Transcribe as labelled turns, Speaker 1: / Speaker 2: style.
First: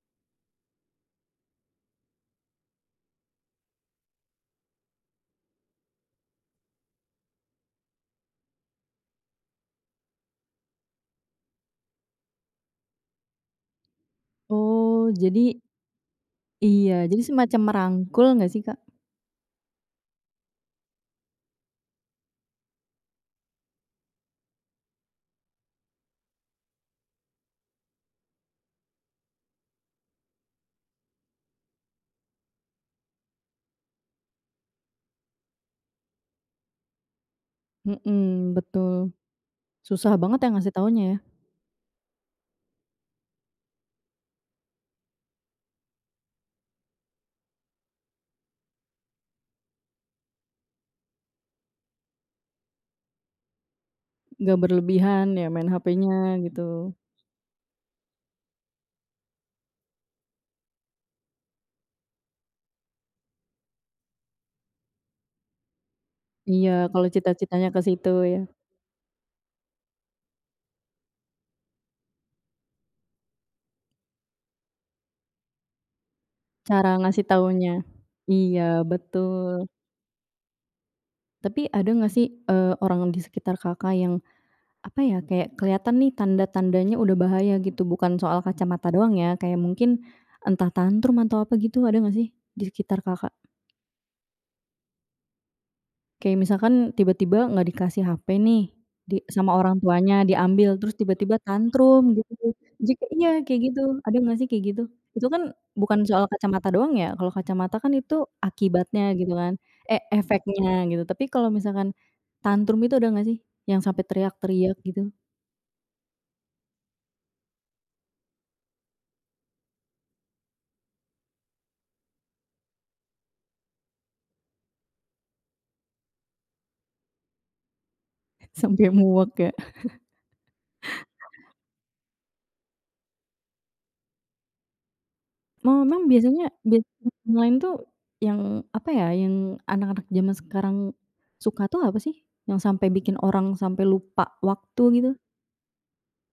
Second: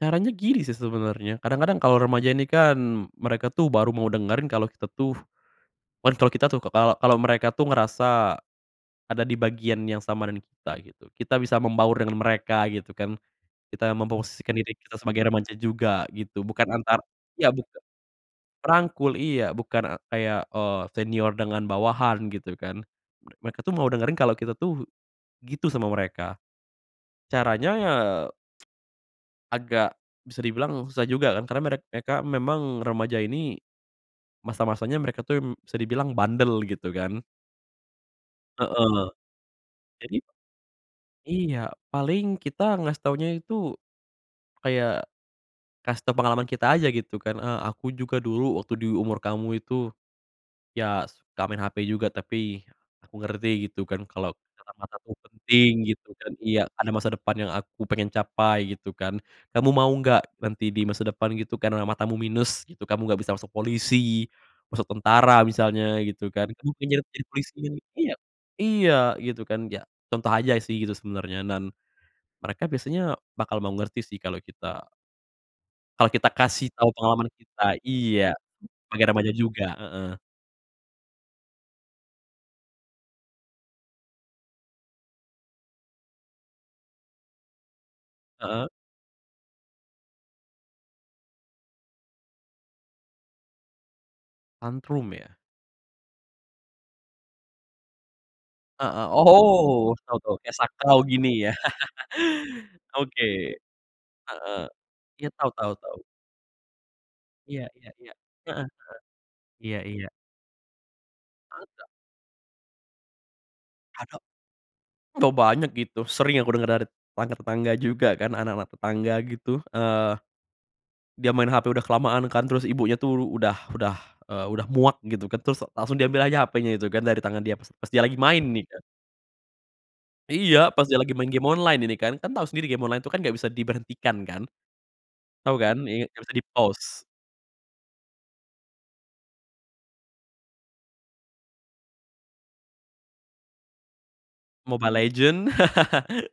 Speaker 1: Caranya gini sih sebenernya kadang-kadang kalo remaja ini kan, mereka tuh baru mau dengerin kalo kita tuh, kan kalo kita tuh k kalau kalau mereka tuh ngerasa ada di bagian yang sama dengan kita gitu, kita bisa membaur dengan mereka gitu kan, kita memposisikan diri kita
Speaker 2: Oh,
Speaker 1: sebagai remaja
Speaker 2: jadi
Speaker 1: juga gitu, bukan antar
Speaker 2: Iya, jadi
Speaker 1: ya,
Speaker 2: semacam
Speaker 1: buka
Speaker 2: merangkul nggak sih, Kak?
Speaker 1: rangkul, iya. Bukan a kayak, eee, senior dengan bawahan gitu kan. Mereka tuh mau dengerin kalo kita tuh, gitu sama mereka. Caranya ya, agak, bisa dibilang susah juga kan karena merek mereka memang remaja ini, masa-masanya mereka tuh, mmm, bisa dibilang bandel gitu kan.
Speaker 2: Mhm,
Speaker 1: Heeh,
Speaker 2: betul. Susah
Speaker 1: jadi
Speaker 2: banget ya ngasih taunya ya?
Speaker 1: Iya, paling kita ngasih taunya itu, kayak, kasih tau pengalaman kita aja gitu kan, eee, "Aku juga dulu waktu di umur kamu itu, ya suka main HP juga tapi aku ngerti gitu kan kalau
Speaker 2: Nggak
Speaker 1: kesehatan mataku
Speaker 2: berlebihan ya main
Speaker 1: penting," gitu
Speaker 2: HP-nya,
Speaker 1: kan iya, "Ada
Speaker 2: gitu.
Speaker 1: masa depan yang aku pengen capai," gitu kan, "Kamu mau gak, nanti di masa depan," gitu kan, "karena matamu minus gitu, kamu gak bisa masuk polisi, masuk tentara misalnya," gitu kan, "kamu
Speaker 2: Iya,
Speaker 1: pengen jadi
Speaker 2: kalau
Speaker 1: jadi polisi
Speaker 2: cita-citanya
Speaker 1: kan,"
Speaker 2: ke situ
Speaker 1: iya
Speaker 2: ya.
Speaker 1: iya, gitu kan ya, contoh aja sih gitu sebenarnya, dan mereka biasanya bakal mau ngerti sih kalau kita kalau kita kasih tau
Speaker 2: Cara ngasih
Speaker 1: pengalaman kita
Speaker 2: taunya,
Speaker 1: iya,
Speaker 2: iya,
Speaker 1: sebagai remaja juga
Speaker 2: betul.
Speaker 1: heeh.
Speaker 2: Tapi ada nggak sih, eee, orang di sekitar Kakak yang apa ya kayak kelihatan nih tanda-tandanya udah bahaya gitu bukan soal
Speaker 1: Heeh.
Speaker 2: kacamata doang ya kayak mungkin, entah tantrum atau apa gitu ada nggak sih di sekitar Kakak?
Speaker 1: Tantrum ya?
Speaker 2: Kayak misalkan, tiba-tiba nggak dikasih HP nih
Speaker 1: Heeh
Speaker 2: di sama orang
Speaker 1: oh, tau
Speaker 2: tuanya
Speaker 1: tau kayak
Speaker 2: diambil terus
Speaker 1: sakau gini
Speaker 2: tiba-tiba
Speaker 1: ya,
Speaker 2: tantrum gitu, jika
Speaker 1: oke,
Speaker 2: iya, kayak gitu ada gak sih
Speaker 1: heeh,
Speaker 2: kayak gitu? Itu
Speaker 1: iya, tau
Speaker 2: kan
Speaker 1: tau tau.
Speaker 2: bukan soal kacamata doang ya kalau
Speaker 1: Iya
Speaker 2: kacamata
Speaker 1: iya
Speaker 2: kan
Speaker 1: iya,
Speaker 2: itu
Speaker 1: heeh heeh.
Speaker 2: akibatnya gitu kan,
Speaker 1: Iya
Speaker 2: e
Speaker 1: iya.
Speaker 2: efeknya gitu, tapi kalau
Speaker 1: Anget nggak?
Speaker 2: misalkan tantrum itu ada gak sih, yang sampai
Speaker 1: [unintelligible]
Speaker 2: teriak-teriak gitu?
Speaker 1: oh, banyak gitu sering yang aku denger dari tetangga-tetangga juga kan, anak-anak tetangga gitu, eee, dia main HP udah kelamaan kan terus ibunya tuh udah udah, eee, udah muak gitu kan terus langsung diambil aja HP-nya itu kan dari tangan dia pas pas dia lagi main nih kan.
Speaker 2: Sampai muak ya.
Speaker 1: Iya, pas dia lagi main game online ini kan, kan tau sendiri game online tuh kan gak bisa diberhentikan kan, tau kan?
Speaker 2: Oh,
Speaker 1: Iya,
Speaker 2: memang
Speaker 1: gak bisa
Speaker 2: biasanya bia
Speaker 1: di-pause.
Speaker 2: m main tuh yang apa ya, yang anak-anak zaman sekarang suka tuh apa sih? Yang sampai bikin orang sampai lupa waktu
Speaker 1: Mobile
Speaker 2: gitu?
Speaker 1: Legend.